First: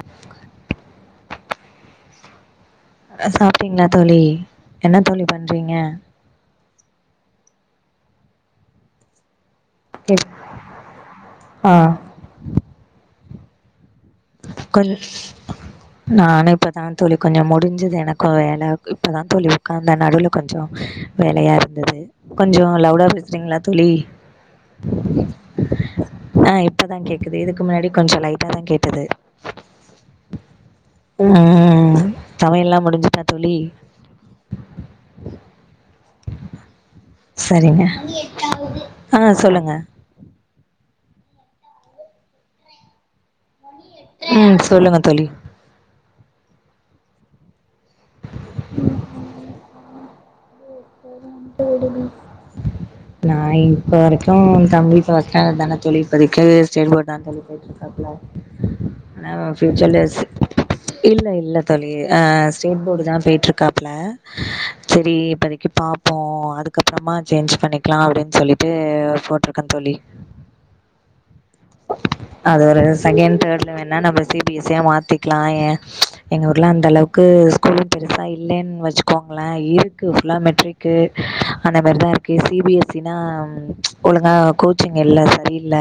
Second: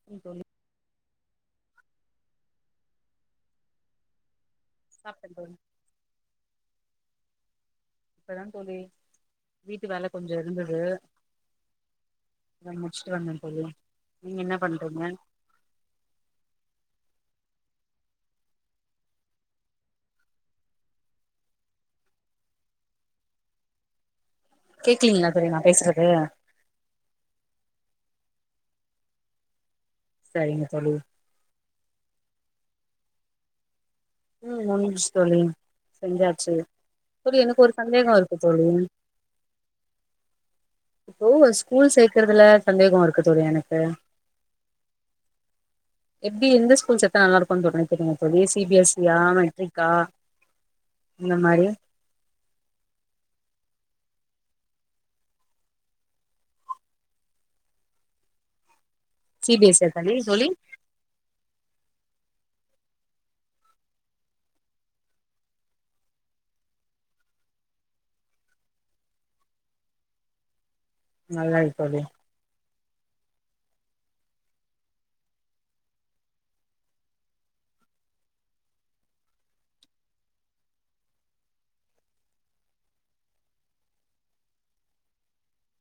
[inaudible] அ சாப்ட்டீங்களா தோழி என்ன தோழி பண்றீங்க இப்பதா தோழி வீட்டு வேல கொஞ்ச இருந்தது ஆ அத முடிச்ட்டு வந்தே தோழி நீங்க என்ன பண் குக்கர் நானு இப்போதா தோழி கொஞ்ச முடிஞ்சுது எனக்கு வேலை இப்போதா தோழி உட்கார்ந்த நடுவுல கொஞ்சோ வேலையா இருந்தது கொஞ்சோ லவுடா பேசுறீங்ளா தோழி கேக்கலீங்ளா தோழி நா பேசுறது ஆ இப்பதா கேக்குது இதுக்கு முன்னாடி கொஞ்சோ லைட்டாதா கேட்டுது சரிங்க தோழி ம் சமையல்லா முடிஞ்சுட்டா தோழி ம் முடின்ச்சு தோழி செஞ்சாச்சு தோழி எனக் ஒரு சரிங்க சந்தேகோ இருக்கு தோழி ஆ சொல்லுங்க ஓ ஸ்கூல் சேக்கறதுல சந்தேகோ இருக்கு தோழி எனக்கு ம் சொல்லுங்க தோழி எப்டி எந்த ஸ்கூல் சேத்தா நல்லா இருக்குனு [unintelligible] தோழி சி பி எஸ் சீ யா மெட்ரிகா [unintelligible] நா இப்ப வரைக்கு தம்பி ஃபஸ்ட் டேண்டட் தான தோழி இப்பதிக்கு ஸ்டேட் போர்ட் தா தோழி இப்பதைக்கு ஸ்டேட் போர்டு தா தோழி அப்டியா நா சி பி எஸ் இ யா தோழி ஃபூயூச்சர்லயாச்சு தோழி இல்ல இல்ல தோழி ஆ ஸ்டேட் போர்டு தா போயிட்டு இருக்காப்புல சேரி இப்பதிக் பாப்போ அதுக்கப்புறமா சேஞ்ச் பண்ணிக்கலா அப்டின் சொல்லிட்டு போட்ருக்கேந் தோழி நல்லது தோழி அது ஒரு செகண்ட் தேர்டில வேணா நம்ம சி பி எஸ் சி யா மாத்திக்கலா ஏ எங்க ஊர்ல அந்தளவுக்கு ஸ்கூல் பெருசா இல்லலைன்னு வெச்சுக்கோங்களே இருக்கு ஃபுல்லா மெட் ரிக்கு அந்த மேரி தா இருக்கு சி பி எஸ் சினா ஒழுங்கா கோ கோச்சிங் இல்ல சரியில்ல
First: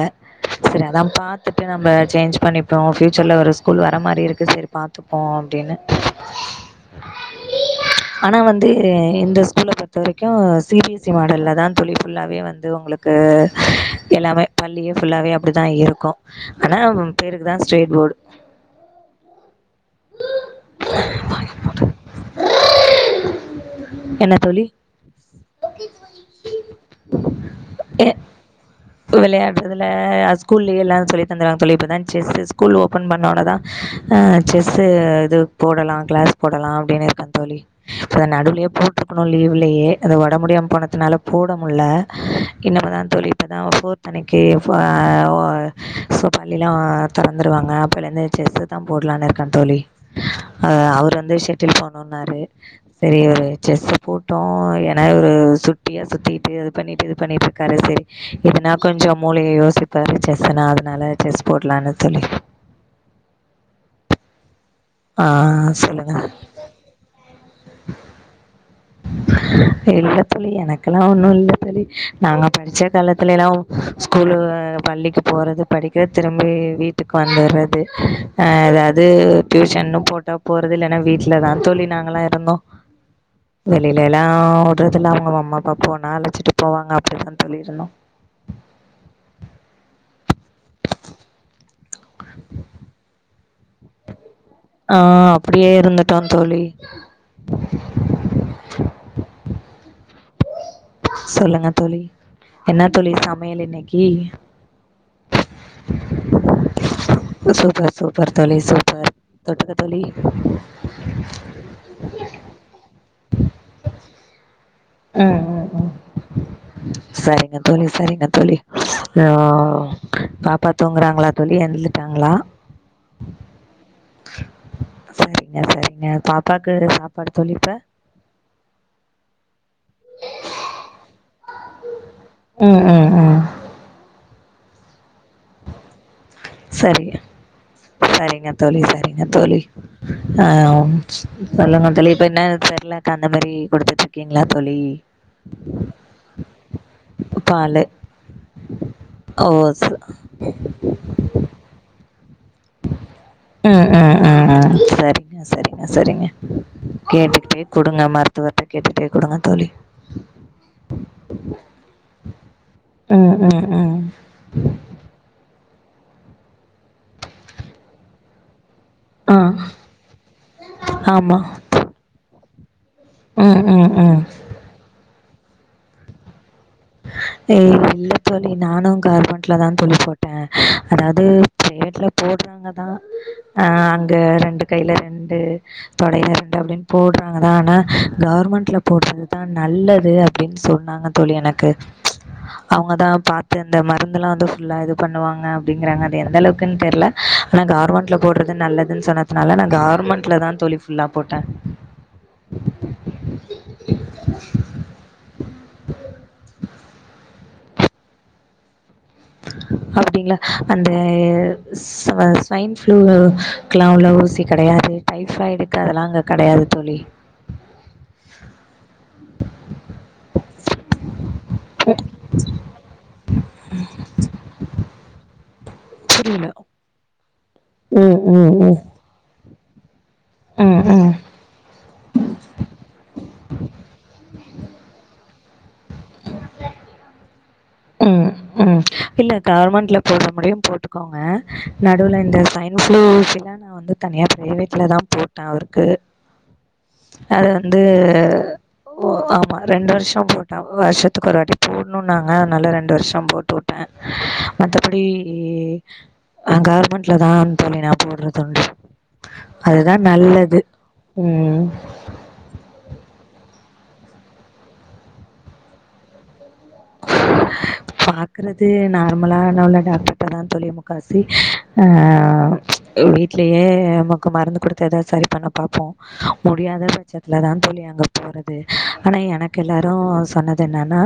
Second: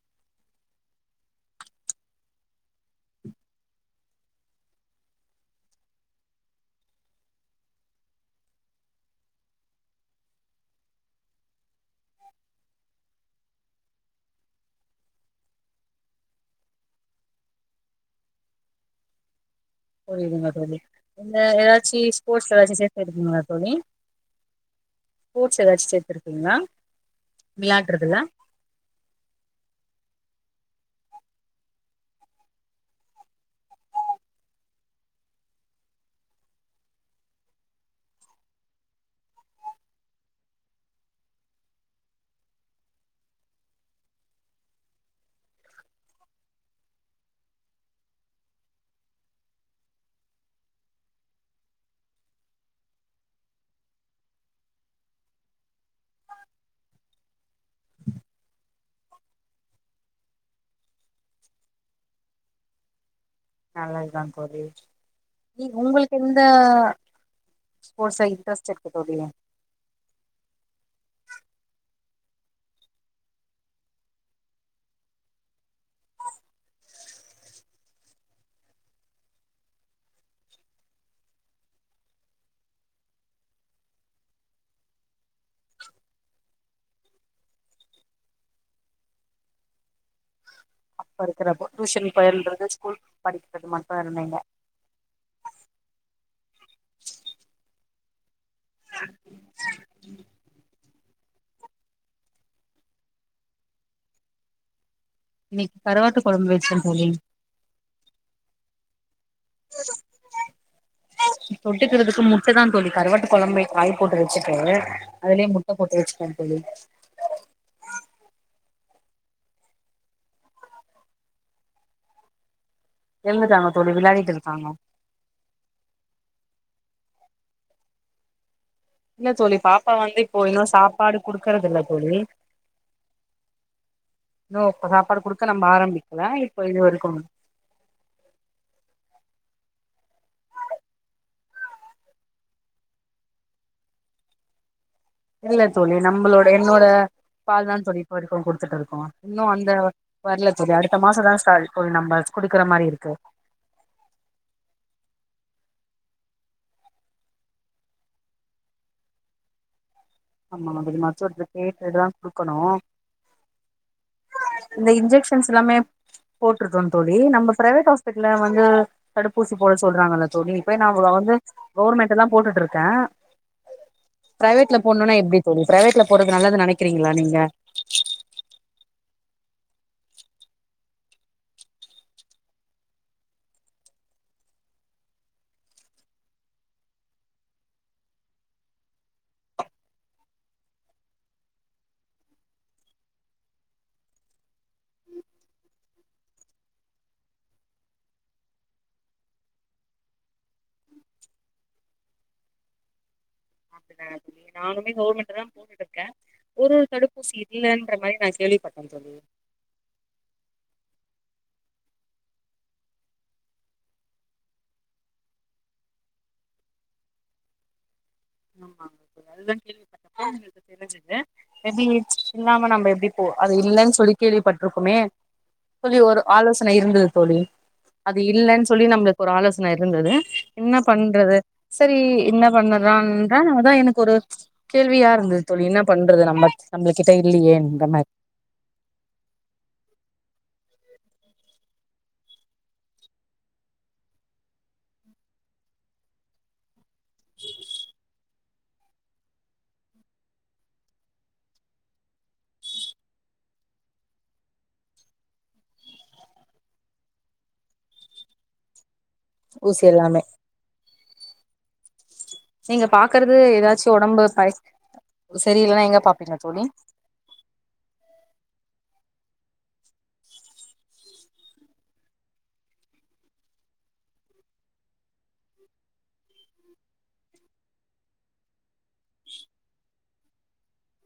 செரி அதா பாத்துட்டு நம்ப சேஞ்ச் பண்ணிப்போ ஃபூயூச்சர்ல ஒரு ஸ்கூல் வர மாரி இருக்கு சேர் பாத்துப் போம் அப்டின்னு ஆனா வந்து இந்த ஸ் கூலை பொறுத்த வரைக்கு சி பி எஸ் சி மாடல்ல தா தோழி ஃபுல்லாவே வந்து உங்ளுக்கு எல்லாமே பள்ளியே ஃபுல்லாவே அப்டி தா இருக்கு ஆனா பேருக்கு தா ஸ்டேட் போர்டு இந்த ஏதாச்சி ஸ்போர்ட்ஸ் ஏதாச்சி சேத்து இருக்கீங்ளா தோழி என்ன தோழி ஸ்போட்ஸ் ஏதாச்சு சேர்த்திருக்கீங்ளா வெளாயாடுறதுல இப்ப வெளையாடுறதுல ஸ்கூல்லயே எல்லா சொல்லி தந்துராங்க போல இப்பதா செஸ் ஸ்கூல் ஓன் பண்ணோனதா அ செஸ்ஸூ இது போடலா கிளாஸ் போடலா அப்டின் இருக்க தோழி இப்ப நடுவுலயே போட்டுருக்கணு லீவ்லயே அத ஒடம் முடியாம போனதுனால போட முட்ல இன்னமதா தோழி இப்போதா ஃபோர்த் அன்னைக்கு ஃப வ சோ பள்ளிலா தொறந்துருவாங்க அப்பலருந்து செஸ்ஸு தா போட்லானு இருக்க தோழி அ அவரு வந்து ஷெட்டில் போட்னூன்னாரு செரி இவரு செஸ்ஸு போட்டு ஏனா இவரு சுட்டியா சுத்திட்டு அது பண்ணிட்டு இது பண்ணிட்ருக்காரு செரி இதுனா கொஞ்சொ மூளைய யோசிப்பாரு செஸ்ஸுனா அதனால செஸ் போட்லானு தோழி நல்லது தா தோழி ஆ நீ உங்களுக்கு சொல்லுங்கள் எந்த ஸ்போர்ட்ஸ்ல இன்ட்ரஸ்ட் இருக்கு தோழி இல்ல தோழி எனக்கல்லா ஒன்னு இல்ல தோழி நாங்க படிச்ச காலத்துலெலா ஸ்கூலு பள்ளிக்குப் போறது படிக்கிறத் திரும்பி வீட்டுக்கு வந்துறது அ எதாது டியூஷன்னு போட்டா போறது இல்ல ஏனா வீட்லதா தோழி நாங்கலா இருந்தோ வெளியிலெலா உட்றதில்ல அவுங்க அம்மா அப்பா போனா அழைச்சிட்டு போவாங்க அப்டிதா தோழி இருந்தோ அப்ப இருக்கிறப்போ டியூஷன் பயில்றது ஸ்கூல் படிக்கறது மட்டு இருந்தீங்க ஆ அப்டியே இருந்துட்டோ தோழி சொல்லுங்க தோழி என்ன தோழி சமையல் இன்னைக்கி இன்னைக்கி கரவாட்டுக் கொழம்பு வெச் சூப்பர் சூப்பர் தோழி சூப்பர் தொட்டுக்க தோழி தொட்டுக்கிறதுக்கு முட்ட தா தோழி கருவாட்டு கொழம்ப காய் போட்டு வெச்சுட்டு ம் அதுலயே ம் முட்ட ம் போட்டு வெச்சுட்ட தோழி சரிங்க தோழி சரிங்க தோழி அ பாப்பா தூங்குறாங்களா தோழி எழுந்துட்டாங்ளா எழுந்துட்டாங்க தோழி விளாடிட்டு இருக்காங்க சரிங்க சரிங்க பாப்பாக்கு சாப்பாடு தோழி இப்ப இல்ல தோழி பாப்பா வந்து இப்போ இன்னு சாப்பாடு குடுக்கறதில்ல தோழி ம் ம் ம் இன்னு சாப்பாடு குடுக்க நம்ப ஆரம்பிக்கல இப் சரி சரிங்க தோழி சரிங்க தோழி அ ம் சொல்லுங்க தோழி இப்ப என்ன செர்லேக் அந்த மாரி குடுத்துட்டு இருக்கீங்ளா தோழி இல்ல தோழி நம்பளோட என்னோட பால் தா பாலு தோழி இப்ப வரைக்கோ குடுத்துட்டு இருக்கோ இன்னு ஓ அந்த ச வர்ல தோழி அடுத் த மாசோ தா ஸ்டா தோழி நம்ம குடுக்கற மாரி இருக்கு ம் ம் ம் ம் சரிங்க சரிங்க சரிங்க கேட்டுக்கிட்டே குடுங்க மருத்துவர்கிட்ட கேட்டுட்டே குடுங்க தோழி ஆமா அது மருத்துவர்ட்ட கேட்டு தா குடுக்கனு ம் ம் ம் இந்த இன்ஜெக்ஷன்ஸ் எல்லாமே போட்ருக்கோ தோழி நம்ப ப்ரைவேட் ஹாஸ்பிட்டல்ல வந்து ஆ தடுப்பூசி போட சொல்றாங்கல்ல தோழி இப்பயே நா வந்து ஆமா கவுர்மெண்ட்ல தா போட்டுட்டுருக்க ம் ம் ம் ப்ரைவேட்ல போட்னுன்னா எப்டி தோழி ப்ரைவேட்ல போட்றது நல்லதுன் நெனைக்கிறீங்ளா நீங்க இல்ல தோழி நானு கவர்மெண்ட்ல தா தோழி போட்ட அதாவது ப்ரைவேட்ல போட்றாங்க தா அ அங்க ரெண்டு கைல ரெண்டு தொடையில ரெண்டு அப்டின் போட்றாங்கதா ஆனா கவர்மெண்ட்ல போட்றதுதா நல்லது அப்டின் சொன்னாங்க தோழி எனக்கு அவுங்கதா பாத்து அந்த மருந்துல்லா வந்து ஃபுல்லா வந்து இது பண்ணுவாங்க அப்டிங்குறாங்க அது எந்த அளவுக்குன்னு தெர்ல ஆனா கவர்மெண்ட்ல போடுறது நல்லதுன்னு சொன்னதுனால நா கவர்மெண்ட்ல தா தோழி ஃபுல்லா போட்ட [inaudible] நானுமே கவர்மெண்ட்டு தா போட்டுட்டுருக்க ஒரு தடுப்பூசி இல்லன்ற மாரி நா கேள்விப்பட்ட தோழி அப்டிங்ளா அந்த ஸ்வ ஸ்வைன் ஃப்ளூவுக்லா உள்ள ஊசி கெடையாது டைஃபாய்டுக்கு அதெல்லா அங்க கெடையாது தோழி [inaudible] இல்லாம நம்ப எப்டி போ அது இல்லன்னு சொல்லி கேள்விப்பட்ருக்கொமே [unintelligible] ஒரு புரியல ஆலோசனை இருந்துது தோழி ம் அது ம் இல்லன்னு ம் சொல்லி நம்மளுக்கு ஒரு ஆலோசன இருந்துது என்னா ம் பண்றது சேரி இன்னா பண்ணறான்றா அதா எனக்கு ஒரு கேள்வியா இருந்துது தோழி என்ன பண்றது நம்ம நம்ளுகிட்ட இல்லியேன்ற ம் ம் ம் இல்ல கவர்மெண்ட்ல போட்றபடியே போட்டுக்கோங்க நடுவுல இந்த ஸ்வைன் [inaudible] நா வந்து தனியா பிரைவேட்ல தா போட்ட அவருக்கு அது வந்து ஓ ஆமா ரெண்டு வருஷோ போட்ட வருஷத்துக்கு ஒரு வாட்டி போடுணுனாங்க அனால ரெண்டு வருஷோ போட்டு வுட்ட மத்தபடி ஆ கவர்மெண்ட்லதா தோழி நா போட்றதுன்டு ஊசி அதுதா எல்லாமே நல்லது ம் நீங்க பாக்குறது ஏதாச்சு ஒடம்பு ப சரியில்லனா எங்க பாப்பீங்க தோழி பாக்கறது நார்மலான உள்ள டாக்டர்டதா தோழி முக்காவாசி ஆ வீ ட்லயே நமக்கு மருந்து குடுத்து ஏதாது சரி பண்ண பாப்போ முடியாத பட்சத்துலதா தோழி அங்க போறது ஆனா எனக்கு எல்லாரு சொன்னது என்னான்னா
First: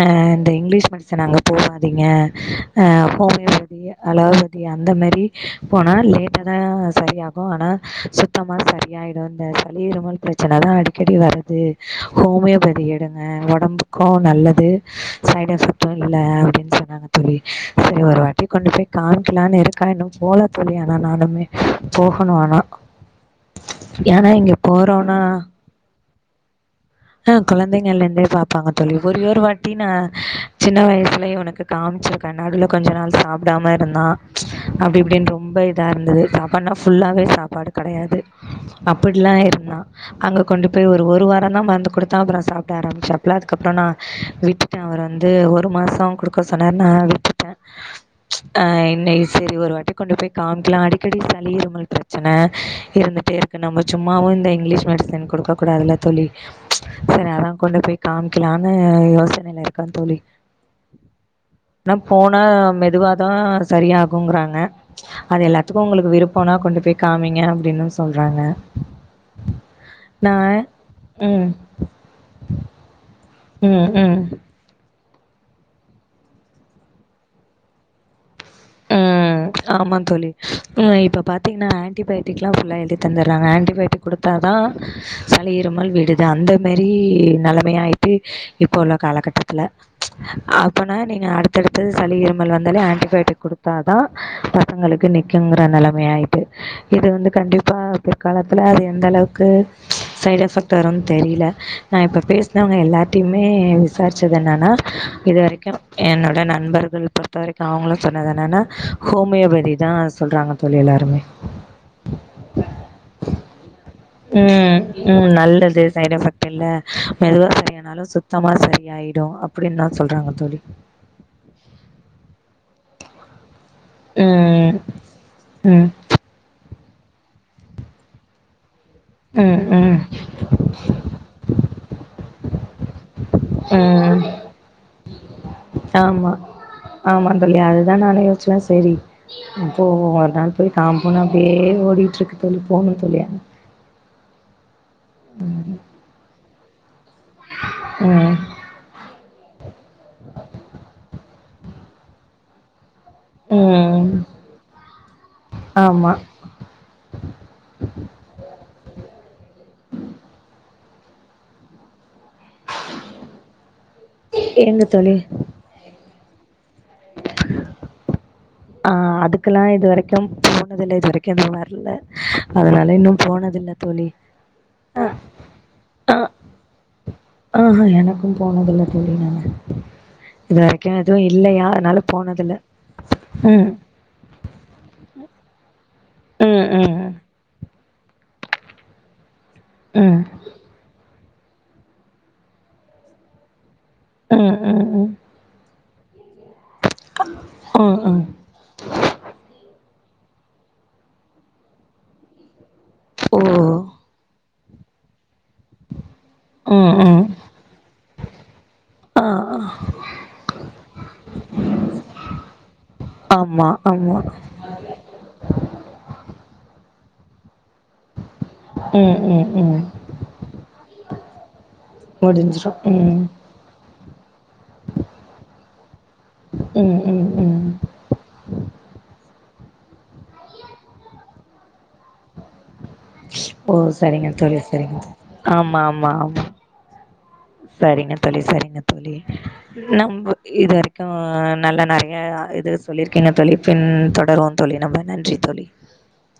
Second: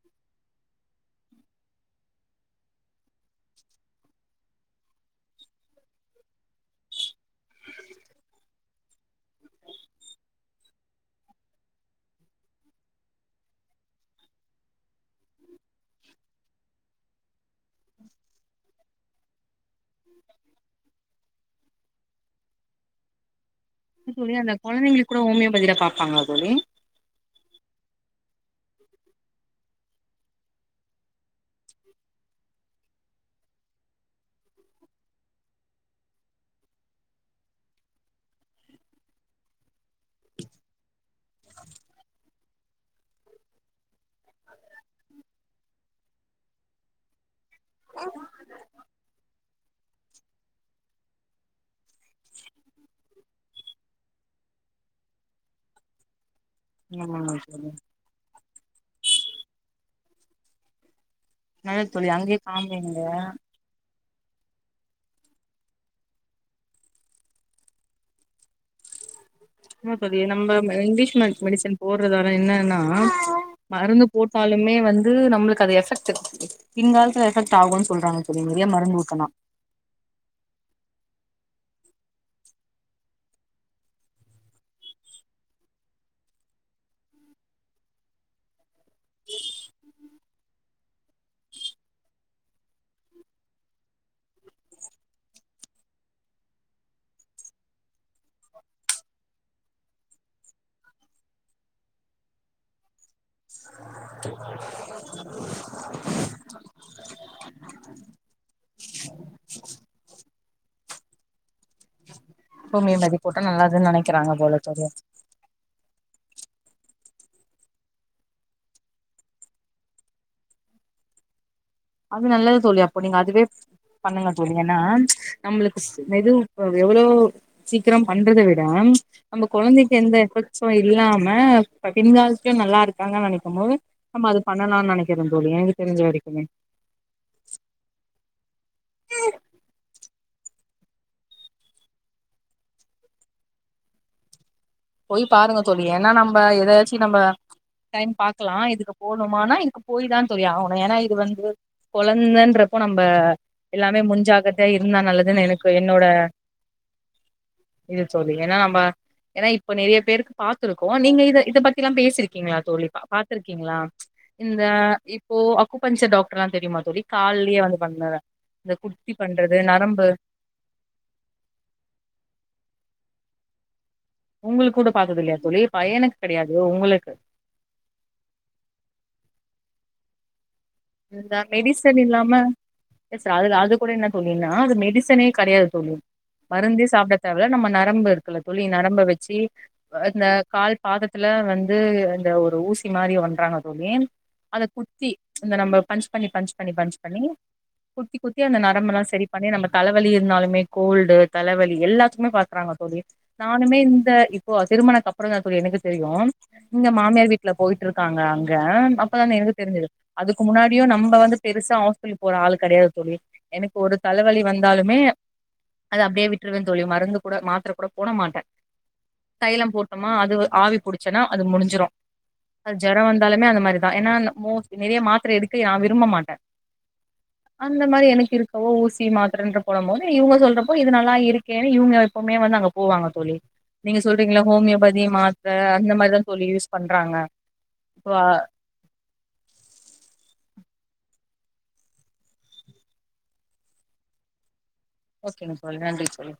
ஆ இந்த இங்கிலீஷ் மெடிசன் அங்க போகாதீங்க ஆ ஹோமியோபதி அலோபதி அந்த மேரி போனா லேட்டாதா சரியாகு ஆனா சுத் தமா சரியாயிடு இந்த சளி இருமல் பிரச்சனதா அடிக்கடி வரது ஹோமியோபதி எடுங் க ஒடம்புக்கு நல்லது சைடு எபெக்ட்டு இல்ல அப்டின்னு சொன்னாங்க தோழி சேரி ஒரு வாட்டி கொண்டு போய் காமிக்கலானு இருக் க இன்னு போலத் தோழி ஆனா நானுமே போகணு ஆனா தோழி அந்த கொழந்தைங்களுக்கு கூட ஹோமியோபதில பாப்பாங்களா தோழி ஆ கொழந்தைங்கள்ல இருந்தே பாப்பாங்க தோழி ஒரேரு வாட்டி நா சின்ன வயசுலயே அவனுக்கு காம்ச்ருக்கே நடுவுல கொஞ்ச நாள் சாப்டாம இருந்தா அப்டி இப்டின்னு ரொம்ப இதா இருந்துது பண்ணா ஃபுல்லாவே சாப்பாடு கெடையாது அப்டிலா இருந்தா அங்க கொண்டு போய் ஒரு வாரந்தா மருந்து குடுத்தா அப்பறோ சாப்ட ஆரம்பிச்சாப்புல அதுக்கப்பறோ நா விட்டுட்டே அவர் வந்து ஒரு மாசோ குடு க சொன்னாரு நா விட்டுட்டே ஆ இன்னிக் சேரி ஒரு வாட்டி கொண்டு போய் காமிக்லா அப்டி இப்டி சளி இருமல் பிரச்சன இருந்துட்டே இருக்கு நம்ம சும்மாவு இந்த இங்கிலீஷ் மெடிசன் குடுக்கக்கூடாதுல தோழி சேரி ஆமாங்க அதா தோழி கொண்டு போய் காமிக்கலான்னு யோசனைல இருக்க தோழி நல்லது ஆனா தோழி அங்கயே போனா காமிங்க மெதுவாதா சரியாகுங்க்றாங்க அது எல்லாத்துக்கு உங்க்ளுக்கு விருப்பம்னா கொண்டு போய் காமிங்க அப்டின்னு சொல்றாங்க இல்ல தோழி நா நம்ம மெ இங்கிலீஷ் மெட் ம் மெடிசன் போட்றதால என்னன்னா ம் மருந்து ம் போட் தாலுமே வந்து நம்மளுக்கு அது எஃபெக்டு பின்காலத்துல எஃபெக்ட் ஆகும்னு சொல்றாங்க தோழி நெறய மருந்து ஊத்துனா ம் ஆமா தோழி ஆ இப்ப பாத்தீங்கன்னா ஆன்டிபயோட்டிக்ல்லா ஃபுல்லா எழுதி தந்தறாங்க ஆண்டிபயோட்டிக் குடுத்தா தா சளி இருமல் விடுது அந்த மாரி நெலமயாயிட்டு இப்போ உள்ள காலகட்டத்துல அப்பனா நீங்க அடுத்தடுத்தது சளி இருமல் வந்தாலே ஆன்டிபயோட்டிக் குடு தா தா பசங்களுக்கு நிக்குங்கிற நெலம ஆயிட்டு இது வந்து கண்டிப்பா பிற்காலத்துல அது எந்த அளவுக்கு சைடு எஃபெக்ட் வரும்ன்னு தெரில நா இப்ப பேசுனவங்க எல்லாட்டயுமே விசாரிச்சது என்னன்னா இது வரைக்கும் என்னோட நண்பர்கள் பொறுத்த வரைக்கும் அவுங்களும் சொன்னத என்னானா ஹோமியோபதி தா சொல்றாங்க தோழி எல்லாருமே ஹோமியோபதி போட்டா நல்லதுன்னு நெனைக்கிறாங்க போல ம் தோழி ம் நல்லது சைட்எஃபெக்ட் இல்ல மெதுவா சரியானாலு சுத்தமா சரியாயிடு அப்பிடின் தா சொல்றாங்க தோழி அது நல்லது தோழி அப்போ நீங்க அதுவே பண்ணுங்க தோழி ம் ஏனா நம்மளுக் ம் மெதுவ் அ எவ்ளோ சீக்கிரம் பண்றத விட நம்ம ம் கொழந்தை ம் க்கு எந்த எஃபெக்ட்ஸு இல்லாம பின்காலத்துலயு நல்லா இருக்காங்கன்னு நனைக்கும் போது ம் நம்ம அது பண்ணலானு நினைக்கிறே தோழி எனக்கு தெரிஞ்ச வரைக்குமே ஆமா தோழி அதுதா நானே யோசிச்சே சரி போவோ ஒரு நாள் போய் காம்ப்போனா அப்டியே ஓடிட்ருக்கு தோழி போகணு தோழி போய் பாருங்க தோழி ஏன்னா நம்ப ஏதாச்சி நம்ப டைம் ம் பாக்லா இதுக்கப்றோ போணுமானா இங்க போய் தா தோழி ஆவுனு ஏன்னா இது வந்து கொழந்தன்றப்ப நம்ப எல்லாமே ம் முஞ்சாக்கர்தயா இருந்தா நல்லதுன்னு எனக்கு என்னோட ஆமா இது தோழி ஏன்னா நம்ப ஏன்னா இப் இப்ப நெறைய பேருக்கு பாத்துருக்கோ நீங்க இத இத பத்தி எல்லா பேசிருக்கீங்களா தோழி பாத்துருக்கீங்களா இந்த எங்க தோழி இப்போ அக்குப்பஞ்சர் டாக்டர்லா தெரியுமா தோழி கால்லயே வந்து பண்ணத ஆ அதுக்கெலா இதுவரைக்கும் போனதுல்ல இது வரைக்கு இன்னு வர்ல அதனால இன்னு போனதில்ல தோழி உங்குளுக்கு கூட பாத்தது இல்லையா தோழி ஆ பயனுக்கு கெடையாது உங்குளுக்கு ஆஹா எனக்கும் போனதில்ல தோழி நானு இது வரைக்கு எதுவு இந்த இல்லையா அதனால மெடிசன் போனதுல்ல ம் சொல்லேனா அது மெடிசனே கடையாது தோழி ம் மருந்தே ம் சாப்புட தேவல்ல நம்ம நரம்பு இருக்குல தோழி நரம்ப வச்சி ம் இந்த கால் பாதத்துல வந்து இந்த ஒரு ஊசி மாரி பண்றாங்க தோழி ம் ம் அத குத்தி ம் இந்த நம்ப பஞ்ச் பண்ணி பஞ்ச் பண்ணி பஞ்ச் பண்ணி ம் குத்தி ம் குத்தி அந்த நரம்பெல்லா சரி பண்ணி நம்ப தலவலி இருந்தாலுமே கோல்டு தலவலி எல்லாத்துக்குமே பாக்குறாங்க தோழி ஓ நானுமே இந்த இப்போ திருமண அப்புற தா தோழி எனக்கே தெரியு இங்க ம் ம் மாமியார் வீட்ல போயிட்டு இருக்காங்க அங்க ஆ அப்பதா எனக்கு தெரிஞ்சிது அதுக்கு முன்னாடியு நம்ப வந்து பெருசா ஹஸ்பெடல் போற ஆள் கெடையாது தோழி ஆமா எனக்கு ஒரு ஆமா தலவலி வந் ந்தாலுமே அது அப்பிடியே விட்டுருவே தோழி மருந்து கூட மாத்தர கூட போட மாட்டே ம் ம் தைலம் ம் போட்டோமா அது ஆவி புடிச்சேனா அது முடிஞ்சிரும் முடிஞ்சிரு அது ஜொர ம் வந்தாலுமே அந்த மாரிதா ஏன்னா மோஸ் நிறைய மாத்தர எடுக்க நா விரும்ப மாட்டே ம் ம் ம் அந்த மாரி எனக்கு இருக்கவோ ஊசி மாத்தர போடும் போது நீ இவுங்க சொல்றப்போ இது நல்லா இருக் ஏன்னா இவுங்க எப்பமே வந்து அங்க போவாங்க தோழி ஓ நீங்க சரிங்க சொல்றீங்களா தோழி சரிங்க ஹோமியோபதி தோழி மாத்திர ஆமா அந்த ஆமா மாரிதா ஆமா தோழி யூஸ் பண்றாங்க சரிங்க தோழி சரிங்க தோழி நம் இது வரைக்கு நல்லா நெறையா இது சொல்லியிருக்கங்க தோழி பின் தொடருவோ தோழி நம்ம ஓகேங்க தோழி நன்றி தோழி